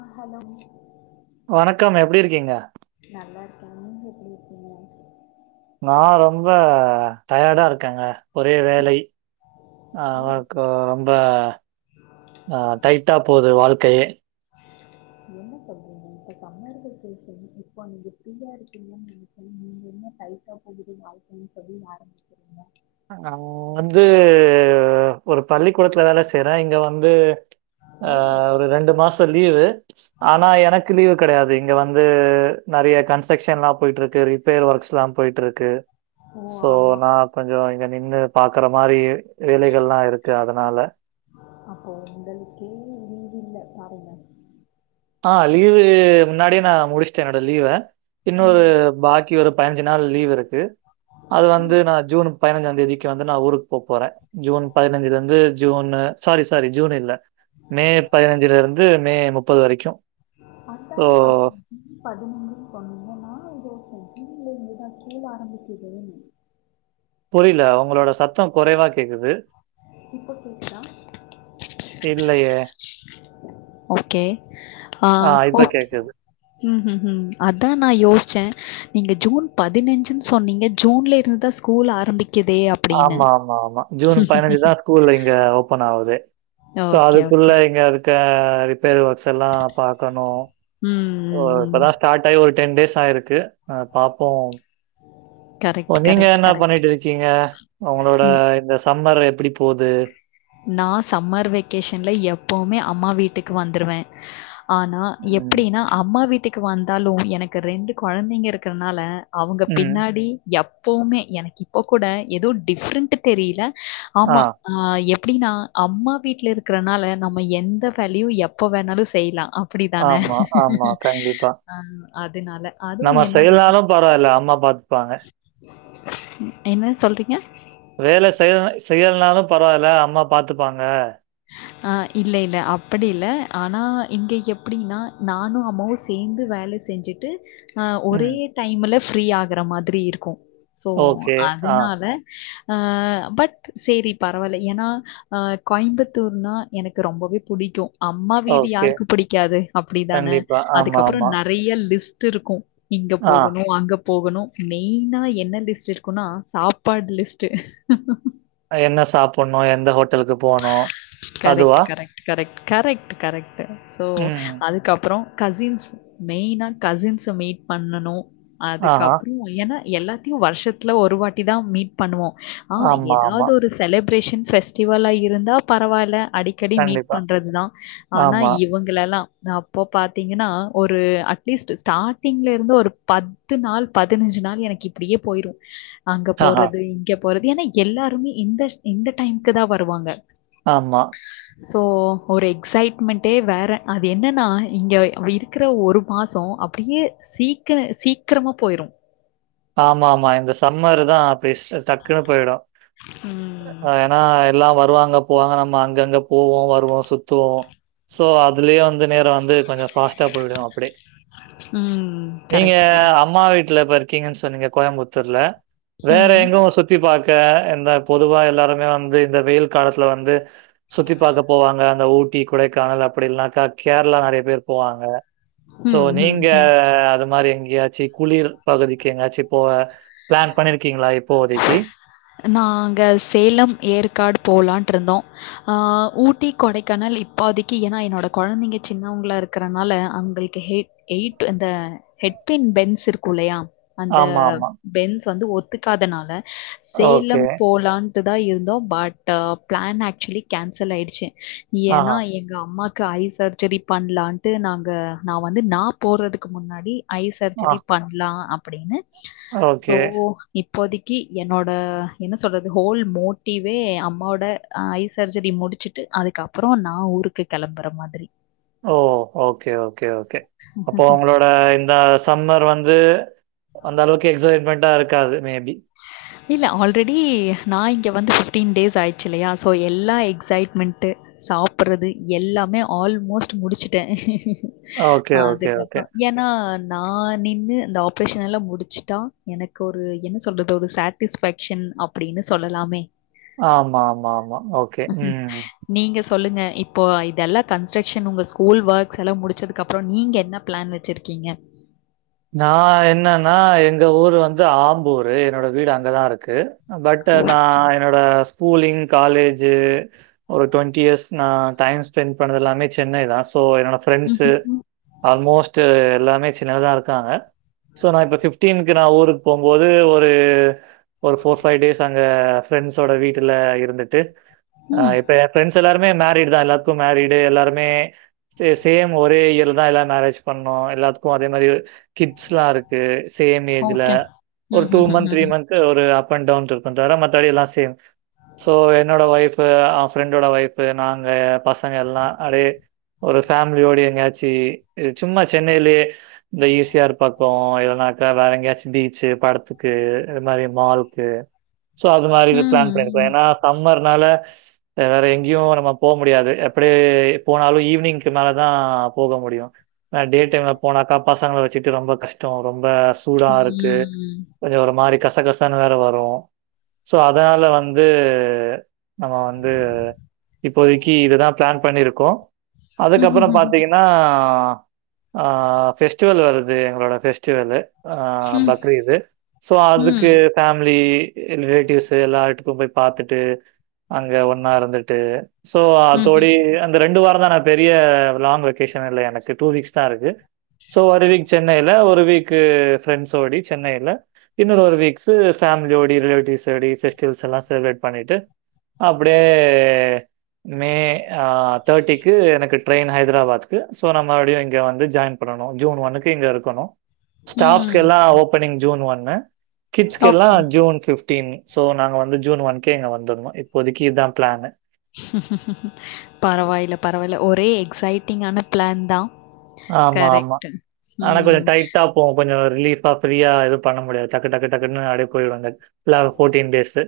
ஆ hello மீ வணக்கம் எப்டி இருக்கீங்க நல்லாருக்கே நீங்க எப்டி இருப்பீங்க நா ரொம்ப டயர்டா இருக்கேங்க ஒரே வேல ஓ அவக்கு ரொம்ப டைட்டா போது வாழ்க்கையே என்ன சொல்றீங்க இப்ப சம்மர் வேகேஷன் இப்போ நீங்க பிரீயா இருக்கீங்கன்னு நென நீங்க என்ன டைட்டா போகுது வாழ்க்கைன்னு சொல்லி ஆரம்பிச்சீங்க ஆ வந்து ஒரு பள்ளிக்கூடத்துல வேல செய்றே இங்க வந்து ஆ ஓ ஒரு ரெண்டு மாச லீவு ஆனா எனக்கு லீவு கெடையாது இங்க வந்து நறைய கன்ஸ்ட்ரக்ஷன்ல்லா போயிட்ருக்கு பேர் ஒர்க்ஸ்லா போயிட்ருக்கு ஓ சோ ஆமா நா கொஞ்ச இங்க நின்னு பாக்குற மாரி வேலைகல்லா இருக்கு அதனால அப்போ உங்களுக்கே லீவு இல்ல பாருங்க ஆ லீவ்வு முன்னாடியே நா முடிச்சுடே என்னோட லீவ்வ இன்னொரு ம், பாக்கி ஒரு பதினஞ்சு நாள் லீவ் இருக்கு அது ம். வந்து நா ஜூன் பதினைஞ்சா தேதிக்கு வந்து நா ஊருக்கு போ போப்போறே ஜூன் பதினைஞ்சுல இருந்து ஜூன்னு சாரி சாரி ஜூன் இல்ல மே பதினஞ்சுல இருந்து மே முப்பது வரைக்கு சோ அதான பாத்தே ஜூன் பதினஞ்சுன்னு சொன்னீங்க நானு யோசிச்சே ஜூன்ல இருந்துதா ஸ்கூல் ஆரம்பிக்குதேன்னு புரியல உங்களோட சத்த குறைவா கேக்குது இப்போ கேக்குதா இல்லையே ஓகே ஆ இப்ப ஓகே கேக்குது ம் ம் ம் அதா நா யோச்சே நீங்க ஜூன் பதினஞ்சுன்னு சொன்னீங்க ஜூன்ல இருந்து ஸ்கூல் ஆரம்பிக்குதே அ ஆமா ஆமா ஆமா ஜூன் பதினஞ்சு தா ஸ்கூல் இங்க ஓபன் ஆகுது சோ ஓகே, அதுக்குள்ள ஓகே. இங்க இருக்க ரிப்பேர் ஒர்க்ஸ் எல்லா பாக்கணு ம் ம் ஓ ம். இப்பதா ஸ்டார்ட் ஆயி ஒரு டென் டேஸ் ஆயிருக்கு அ பாப்போ ஓ கரெக்ட், நீங்க கரெக்ட், என்ன கரெக்ட். பண்ணிட்டு இருக்கீங்க உங்களோட ம். இந்த சம்மர் எப்படி போது நா சம்மர் வெக்கேஷன்ல எப்பவுமே அம்மா வீட்டுக்கு வந்துருவே ஆனா ம் எப்படின்னா அம்மா வீட்டுக்கு வந்தாலு எனக்கு ரெண்டு கொழந்தைங்க இருக்கிறதுனால அவுங்க ம் பின்னாடி எப்பவுமே எனக்கு இப்ப கூட எதோ டிஃப்ரெண்ட்டு தெரியல ஆமா ஆ எப் ப்படின்னா அம்மா வீட்ல இருக்கறனால நம்ம எந்த வேலையு எப்ப வேணாலு செய்யலா அப் படித்தான ஆமா, ஆமா. கண்டிப்பா. அ அதனால அதுவு என்னன்னா ப்பாங்க என்ன சொல்றீங்க வேலை செய்ய செய்யலைனாலு பரவால்ல அம்மா பாத்துப்பாங்க ஆ இல்ல இல்ல அப்படி இல்ல ஆனா இங்க எப்படின்னா நானு அம்மாவு சேந்து வேல செஞ்சுட்டு ஆ ஒரே ம். டைம்ல ஃப்ரீ ஆகுற மாதிரி இருக்கும் சோ ஓகே. ஆ. அதனால ஆ பட் சேரி பரவாயில்ல ஏன்னா ஆ கோயம்பத் தூர்னா எனக்கு ரொம்பவே புடிக்கும் அம்மா வீடு ஓகே. யாருக்கு புடிக்காது அப்டிதான கண்டிப்பா. ஆமா, அதுக்கப்றோம் ஆமா. நெறைய லிஸ்ட் இருக்கும் இங்க ஆ. போகணும் அங்க போகணும் மெயினா என்ன லிஸ்ட் இருக்குனா சாப்பாடு லிஸ்ட்டு என்ன சாப்டணும் எந்த ஹோட்டலுக்கு போணும்? அதுவா? Correct correct correct correct correct so ம். அதுக்கப்புறோம் கசின்ஸ் மெயினா கசின்ஸ மீட் பண்ணனும் ஆஹா. அதுக்கப்றோம் ஏன்னா எல்லாத்தையும் வருஷத்துல ஒரு வாட்டி தான் மீட் பண்ணுவோம் ஆ ஆமா, ஆமா. ஏதாவது ஒரு செலிப்ரேஷன் ஃபெஸ்டிவலா இருந்தா பரவாயில்ல அடிக் கடி மீட் கண்டிப்பா. பண்றது தா ஆனா ஆமா. இவுங் ல்லலாம் அப்போ பாத்தீங்கன்னா ஒரு அட்லீஸ்ட் ஸ்டாரிங்ல இருந்து ஒரு பத்து பத்து நாள் பதினஞ்சு நாள் எனக்கு இப்டியே போயிரும் அங்க ஆஹா. போறது இங்க போறது ஏன்னா எல்லாருமே இந்த இந்த டைம்கு தான் வருவாங்க ஆமா சோ ஒரு எக்சைட்மெண்டே வேற அது என்னன்னா இங்க இருக்குற ஒரு மாசோ அப்டியே சீக்க சீக்கிரமா போயிடும் ஆமா ஆமா இந்த சம்மர் தான் பேஸ் டக்குன்னு போயிடும் உம் ஏன்னா எல்லாம் வருவாங்க போவாங்க நம்ம அங்கங்க போவோம் வருவோம் சுத்துவோம் சோ அதுலயே அந்த வந்து நேரம் வந்து கொஞ்சம் பாஸ்ட்டா போயிடும் அப்டி ம். நீங்க கரெக்ட், கரெக்ட். அம்மா வீட்ல பர் இருக்கிங்கன்னு சொன்னீங்க கோயம்புத்தூர்ல வேற ம். எங்கும் சுத்தி பாக்க க்க இந்த பொதுவா எல்லாருமே வந்து இந்த வெயில் காலத்துல வந்து சுத்தி பாக்க போவாங்க அந்த ஊட்டி கொடைக்கானல் அப்டி இல்னாக்கா கேரளா நெறைய பேர் போவாங்க சோ ம், ம், நீங்க ம். அது மாதிரி எங்கயாச்சு குளிர் பகுதிக்கு எங்கயாச்சு போ பிளான் பண்ணிருக்கீங்ளா இப்போதைக்கு நாங்க சேலம் ஏற்காடு போலான்ட்டு இருந்தோம் ஆ ஊட்டி கொடைக்கானல் இப்போதிக்கு ஏன்னா என்னோட கொழந்தைங்க சின்னவுங்களா இருக்கு இருக்கறனால அவங்களுக்குஹெ ஹெயிட் அ ஹெட் ஃபேன் பென்ஸ் இருக்கும் இல்லயா அந்த ஆமா ஆமா பென்ஸ் வந்து ஒத்துக்காதனால ஓகே சேலம் போலாண் ட்டு தா இருந்தோம் பட் பிளான் ஆக்சுவலி கேன்சல் ஆயிடுச்சு ஏன்னா ஆஹா எங்க அம்மாக்கு ஐ சர்ஜரி பண்ணலான்ட்டு நாங்க நான் வந்து நா போறதுக்கு முன்னாடி ஐ ஆ சர்ஜரி பண்ணலாம் அப்டின்னு சோ ஓகே இப்போதைக்கு என்னோட என்ன சொல்றது ஹோல் மோட்டிவே அம்மாவோட ஆ ஐ சர்ஜரி முடுச்சுட்டு அதுக்கப்றோ நான் ஊருக்கு கெளம்புற மாதிரி ஓ ஓகே ஓகே ஓகே அப்போ உங்களோட இந்த சம்மர் வந்து அந்த அளவுக்கு எக்ஸைட்மெண்ட்டா இருக்காது மேபி இல்ல ஆல்ரெடி நா இங்க வந்து பிஃப்டீன் டேஸ் ஆயிடுச்சு இல்லையா எல்லா எக்ஸைட்மெண்ட்டு சாப்றது எல்லாமே ஆல்மோஸ்ட் முடிச்சுட்டே ஓகே, ஓகே, ஓகே. அதுக்கப்றோம் ஆனா நான் நின்னு அந்த ஆப்ரேஷன் எல்லாம் முடிச்சுட்டா எனக்கு ஒரு என்ன சொல்றது சாட்டிஸ்பேக்க்ஷன் அப்டின்னு சொல்லலாமே ஆமா ஆமா ஆமா ஓகே உம் நீங்க சொல்லுங்க இப்போ இதெல்லா கன்ஸ்ட்ரக்ஷன் உங்க ஸ்கூல் ஒர்க்ஸ் எல்லா முடிச்சதுக்கு அப்பறோ நீங்க என்ன பிளான் வச் சிருக்கீங்க நா என்னன்னா எங்க ஊரு வந்து ஆம்பூரு என்னோட வீடு அங்கதா இருக்கு பட் நா ஓகே. என்னோட ஸ்கூலிங் காலேஜு ஒரு டுவெண்ட்டி இயர்ஸ் நா டைம ஸ்பெண்ட் பண்ணதெல்லாமே சென்னை தா சோ என்னோட ஃப்ரெண்ட்ஸ்சு ம்ஹ்ம். ஆல்மோஸ்ட் எல்லாமே சென்னைலதா இருக் காங்க சோ நா இப்ப பிப்டீன்கு நா ஊருக்கு போம்போது ஒரு ஒரு ஃபோர் பைவ் டேஸ் அங்க ஃப்ரெண்ட்ஸோட வீட்டுல இருந்துட்டு அ ம். இப்ப என் ஃப்ரெண்ட்ஸ் எல்லாருமே மேரிட் தா எல்லாத்துக்கும் மேரீடு எல்லாருமே சேம் ஒரே இயர்லதா எல்லாரு மேரேஜ் பண்ணோ எல்லாத்துக்கும் அதே மாறி கிட்ஸ் எல்லா இருக்கு சேம் ஏஜ்ல ஓகே. ஒரு டூ மந்த் த்ரீ ம்ஹ்ஹ்ஹ்ம். மந்த் க்கு ஒரு அப் அண்ட் டவுன் இருக்கும் தவர மத்தபடி எல்லா சேம் சோ என்னோட ஒய்ஃபு அவ ஃப்ரெண்டோட ஒய்ஃப்பு நாங்க பசங்க எல்லா அப்டே ஒரு ஃபேமிலி யூனியன் எங்கயாச்சு சும்மா சென்னைலயே இந்த ஈ சி ஆர் பக்கோ இல்லன்னாக்க வேற எங்கேயாச்சு பீச்சு படத்துக்கு இது மாறி மால்கு சோ அது மாறி ம். பிளான் பண்ணியிருக்கோ ம். ஏன்னா சம்மர்னால வேற எங்கயு நம்ம போ முடியாது அப்படியே போனாலும் ஈவினிங் மேலதா போக முடியும் அ டே டைம்ல போனாக்கா பசங்கள வச்சுட்டு ரொம்ப கஷ்டோ ரொம்ப சூடா ம் இருக்கு ம் ம் கொஞ்சோ ஒரு மாறி கசகசன்னு வேற வரும் சோ அதனால வந்து நம்ம வந்து இப்போதைக்கு இதுதா பிளான் பண்ணியிருக்கோ அதுக்கப்பறோ பாத்தீங்கன்னா ஆ ஃவெஸ்டிவல் வரு து எங்களோட ஃபெஸ்டிவல்லு ஆ பக்ரீது சோ அதுக்கு ம். ஃபேமிலி ரிலேட்டிவ்ஸ் எல்லா வீட்டுக்கும் போயி பாத்துட்டு அங்க ஒன்னா இருந்துட்டு சோ ம்ஹ்ம். அதோடயே இந்த ரெண்டு வாரந்தா நா பெரிய லாங் வொக்கேஷன் இல்ல எனக்கு டூ வீக்ஸ் தா இருக்கு சோ ஒரு வீக் சென்னையில ஒரு வீக்கு ஃப்ரெண்ட்ஸ்ஓடி சென்னையில இன்னொரு ஒரு வீக்ஸ்சு ஃபேமிலியோடி ரிலேட்டிவ்ஸ் ஓடி ஃபெஸ்டிவல்ஸ் எல்லா செலிப்ரேட் பண்ணிட்டு அப்டியே மே அ தேர்ட்டிக்கு எனக்கு ட்ரெயின் ஹைதராபாத்துக்கு சோ மறுபடியு இங்க வந்து ஜாயின் பண்ணணு ஜூன் ஒன்னுக்கு இங்க இருக்கணு ஸ்டாப்க்கு ம். எல்லா ஓப்பனிங் ஜூன் ஒன்னு கிட்ஸ்க்கெல்லா okay. June fifteen so நாங்க வந்து ஜூன் ஒன்கே எங்க வந்திர்ணு இப்போதைக்கு இத்தா பிளானு பரவாயில்ல பரவாயில்ல ஒரே எக்ஸைட்டிங்கான பிளான் தா கரெக்ட்டு உம் இப்ப கொஞ்சோ ரிலீஃப்பா ப்ரியா எதும் பண்ண முடியாது டக்கு டக்கு டக்குன்னு அப்டே போயிடும் பிலாவ் போர்டின் டேஸ்சு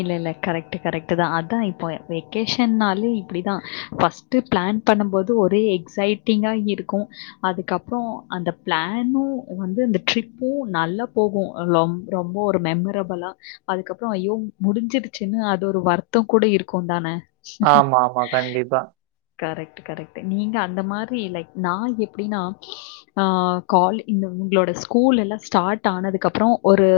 இல்ல இல்ல கரெக்ட் கரெக்ட் தா அத்தா இப்போ வெக்கேஷன்னாலே இப்பிடிதா ஃபர்ஸ்ட் ட்டு பிளான் பண்ணம்போது ஒரே எக்ஸைட்டிங்கா இருக்கும் அதுக்கப்றோ அந்த பிளானும் வந்து அந்த ட்ரிப்பும் நல்லா போகும் லொம் ரொம்ப ஒரு மெம்மரபுளா அதுக்கப்றோ ஐய்யோ முடிஞ்சிருச்சுன்னு அது ஒரு வருத்தம் கூட இருக்கும் தானே ஆமா ஆமா கண்டிப்பா கரெக்ட்டு கரெக்ட்டு நீங்க அந்த மாற் இல்ல நா எப்டின்னா ஆ கால் இந்த உங்களோட ஸ்கூல் எல்லா ஸ்டார்ட் ஆனதுக்கு அப்றோ ஒரு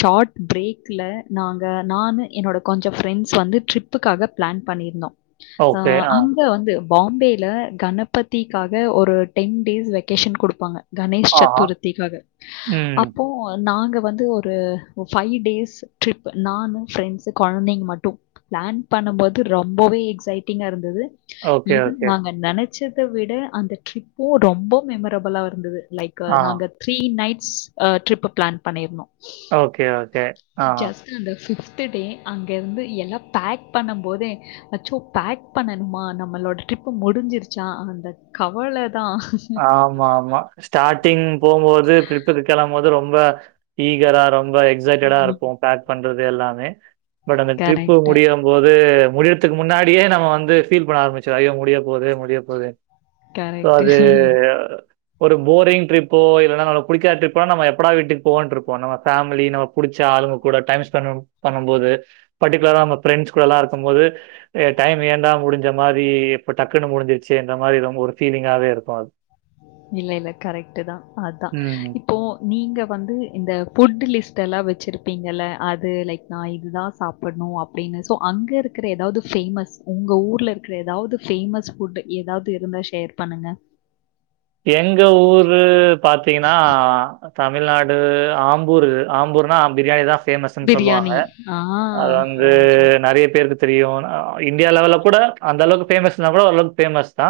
ஷார்ட் பிரேக் ல்ல நாங்க நானு என்னோட கொஞ்ச ஃப்ரெண்ட்ஸ் வந்து ட்ரிப்புக்காக பிளான் பண்ணியிருந்தோ ஆ அங்க வந்து பாம்பேல கணபதிக்காக ஒரு டென் டேஸ் வெக்கேஷன் குடுப்பாங்க கணேஷ் ஆஹா. சத்துர்த்திக்காக ம். அப்போ நாங்க வந்து ஒரு ஃபைவ் டேஸ் சுற்றி நானு ஃப்ரெண்ட்ஸ்ஸு கொழந்தைங்க மட்டு ப்ளான் பண்ணுபோது ரொம்பவே எக்ஸைட்டிங்கா இருந்தது ஓகே, ஈவன் ஓகே. நாங்க நெனைச்சதை விட அந்த ட்ரிப்பு ரொம்ப மெமரபிளா இருந்தது லைக் கு ஆ. நாங்க த்ரீ நைட்ஸ்ஸு அ ட்ரிப் ப்ளான் பண்ணிருந்தோ ஓகே ஓகே ஆ. ஜஸ்ட் அந்த ஃபிப்து டே அங்க இருந்து எல்லா பேக் பண்ண போதே அச்சோ பேக் பண்ணணுமா நம்மளோட ட்ரிப்பு முடிஞ்சிருச்சா அந்த கவல தா ஆமா ஆமா ஸ்டார்டிங் போபோது ட்ரிப்க்கு கெளம்போது ரொம்ப ஈகரா ரொம்ப எக்ஸைட்டடா இருப்போ பேக் பண்றது எல்லாமே பட் அந்த ட்ரிப்பு கரெக்டு முடிய போது முடியறதுக்கு முன்னாடியே நம்ம வந்து ஃபீல் பண்ண ஆரம்பிச்சு ஐயோ முடியா போதே முடிய போதே கரெக்ட் [unintelligible] ஒரு போரிங் ட்ரிப்போ இல்லைன்னா நம்மளுக் புடிக்காத ட்ரிப்போ நம் எப்பாட வீட்டுக்கு போவோன்ருப்போ நம்ம ஃபேமிலி நம்ம புடிச்ச ஆளுங்க கூட டைம் ஸ்பெண்ட் பண்ணு போது பர்டிகுலரா நம்ம ஃப்ரெண்ட்ஸ்ஸு கூட எல்லா இருக்கு போது ஏ டைம் ஏண்டா முடிஞ்ச மாரி எப்போ டக்குன்னு முடிஞ்சிச்சு என்ற மாதிரி ரொம்ப ஒரு ஃபீலிங்காகவே இருக் பால் இல்ல இல்ல கரெக்ட் தா அதா ம். இப் போ நீங்க வந்து இந்த ஃபுட்டு் லிஸ்ட்டு எல்லா வச்சுருப்பீங்கள அது லைக் நா இது தா சாப் பட்னு அப்டின்னு ஸோ அங்க இருக்கிற ஏதாவ்து ஃபேமஸ் உங்க ஊர்ல இருக்க ஏதாவ்து ஃபேமஸ் ஃபுட்டு ஏதாவ்து இருந்தா ஷேர் பண்ணுங்க எங்க ஊரு பாத்தீங்கன்னா தமிழ்நாடு ஆம்பூரு ஆம்பூர்னா ப்ரியாணி தா ஃபேமஸ்ன்னு சொல்லுவாங்க பிரியாணி ஆ அது வந்து ரைட் ரைட் நெறைய பேருக்கு தெரியு இண்டியா லெவல்ல கூட அந்தளவுக்கு ஃபேமஸ்னா கூட ஒரளவுக்கு ஃபேமஸ் தா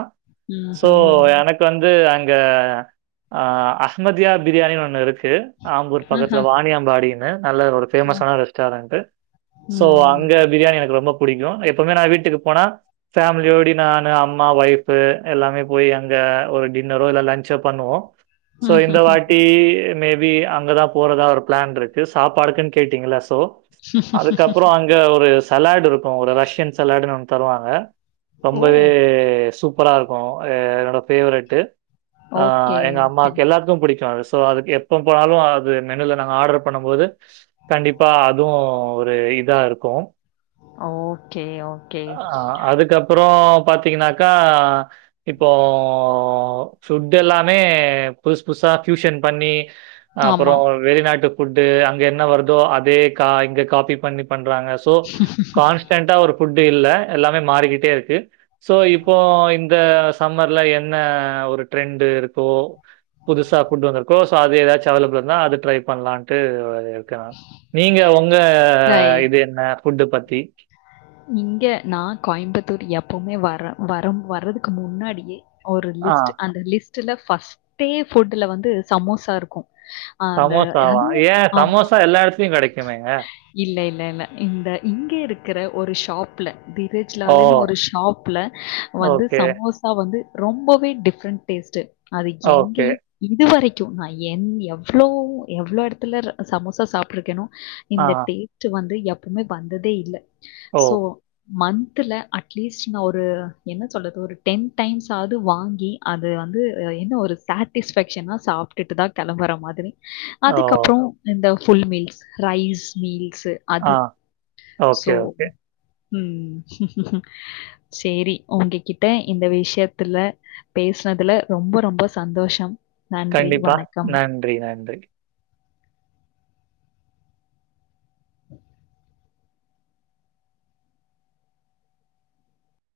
ம் ஸோ ம் ம் எனக்கு வந்து அங்க அ அகமதியா ப்ரியாணிணு ஒண்ணு இருக்கு ஆம்பூர் பக்கத்துல ஆஹா. வாணியாம்பாடினு நல்ல ஒரு ஃபேமஸான ரெஸ்டாரண்ட்டு ஸோ ம். அங்க ப்ரியாணி எனக்கு ரொம்ப பிடிக்கு நா எப்பமே நா வீட்டுக்கு போனா ஃபேமிலியோட நானு அம்மா ஒய்ஃபு எல்லாமே போய் அங்க ஒரு டின்னரோ இல்ல லஞ்சோ பண்ணுவோ ஸோ இந்த வாட்டி மேபி அங்கதா போறதா ஒரு ப்ளான்ருக்கு சாப்பாடுக்குன்னு கேட்டீங்களா ஸோ அதுக்கப்பறோ அங் க ஒரு சலாடு இருக்கு ஒரு ரஷ்யன் சலாடுன்னு ஒ தருவாங்க ஓ! ரொம்பவே சூப் ரா இருக்கு எ என்னோட ஃபேவரட்டு ஓகே, எங்க ஓகே. அம்மாக்கு எல்லா ருக்கு புடிக்கு அது ஸோ அது எப்ப போனாலு அது மெனுல நாங்க ஆர்டர் பண்ணு போது கண்டிப்பா அதுவு ஒரு இதா இருக்கு ஓகே ஓக் அ அதுக்கப்பறோ பாத்தீங்கன்னாக்கா இப்போ ஃபுட் எல்லாமே புதுசு புதுசா ஃபியூஷன் பண்ணி அப்பறோ ஆமா. வெளிநாட்டு ஃபுட்டு அங்க என்ன வருதோ அதே கா இங்க காப்பி பண்ணி பண்றாங்க ஸோ கான்ஸ்டண்டா ஒரு ஃபுட்டு் இல்ல எல்லாமே மாறிக்கிட்டு இருக்கு ஸோ இப்போ இந்த சம்மர்ல என்ன ஒரு ட்ரெண்டு இருக்கோ புதுசா ஃபுட் வந்திருக்கோ சோ அது ஏதாச்சு அவைலபிள்னா அது ட்ரை பண்லான்ட்டு இருக்கே நா நீங்க உங்க ரைட். இது என்ன ஃபுட்டு பத்தி இங்க நா கோயம்புத்தூர் எப்பவுமே வர வரம் வர்ரதுக்கு முன்னாடியே ஒரு ஆ. லிஸ்ட்டு அந்த லிஸ்ட்ல ஃப்ஸ்ட்டே ஃபுட்ல வந்து சமோசா இருக்கு சமோசாவா ஏ சமோசா எல்லா எடத்துலயு கெடைக்குமேங்க இல்ல இல்ல இல்ல இந்த இங்க இருக்கற ஒரு ஷாப்ல தி து ஓ! ஸ்லாலுனு ஒரு ஷாப்ல வந்து ஓகே, சமோசா வந்து ரொம்பவே டிஃப்ரெண்ட் டேஸ்ட்டு அது ஓகே. எங்கியு இது வரைக்கு நா என் எவ்ளோ எவ்ளோ எடத்துலர் சமோசா சாப்ட்ருக்கேனோ ஆ. இந்த டேஸ்ட்டு வந்து எப்பவுமே வந்ததே இல்ல ஓ! போ மந்த்துல அட்லீஸ்ட் நா ஒரு என்ன சொல்றது ஒரு டென் டைம்ஸாது வாங்கி அது வந்து என்ன ஒரு சாட்டிஸ் ஃபெக்க்ஷனா சாப்ட்டுட்டு தா கெளம்புற மாதிரி ஓ! அதுக்கப்புறோ இந்த ஃபுல் மீல்ஸ் ரைஸ் மீல்ஸு அது ஆ. So okay, okay. ம் சேரி ஓங்ககிட்ட இந்த விஷ்யத்துல பேசனதுல ரொம்ப ரொம்ப சந்தோஷம் நன்றி. கண்டிப்பா வணக்கம். நன்றி நன்றி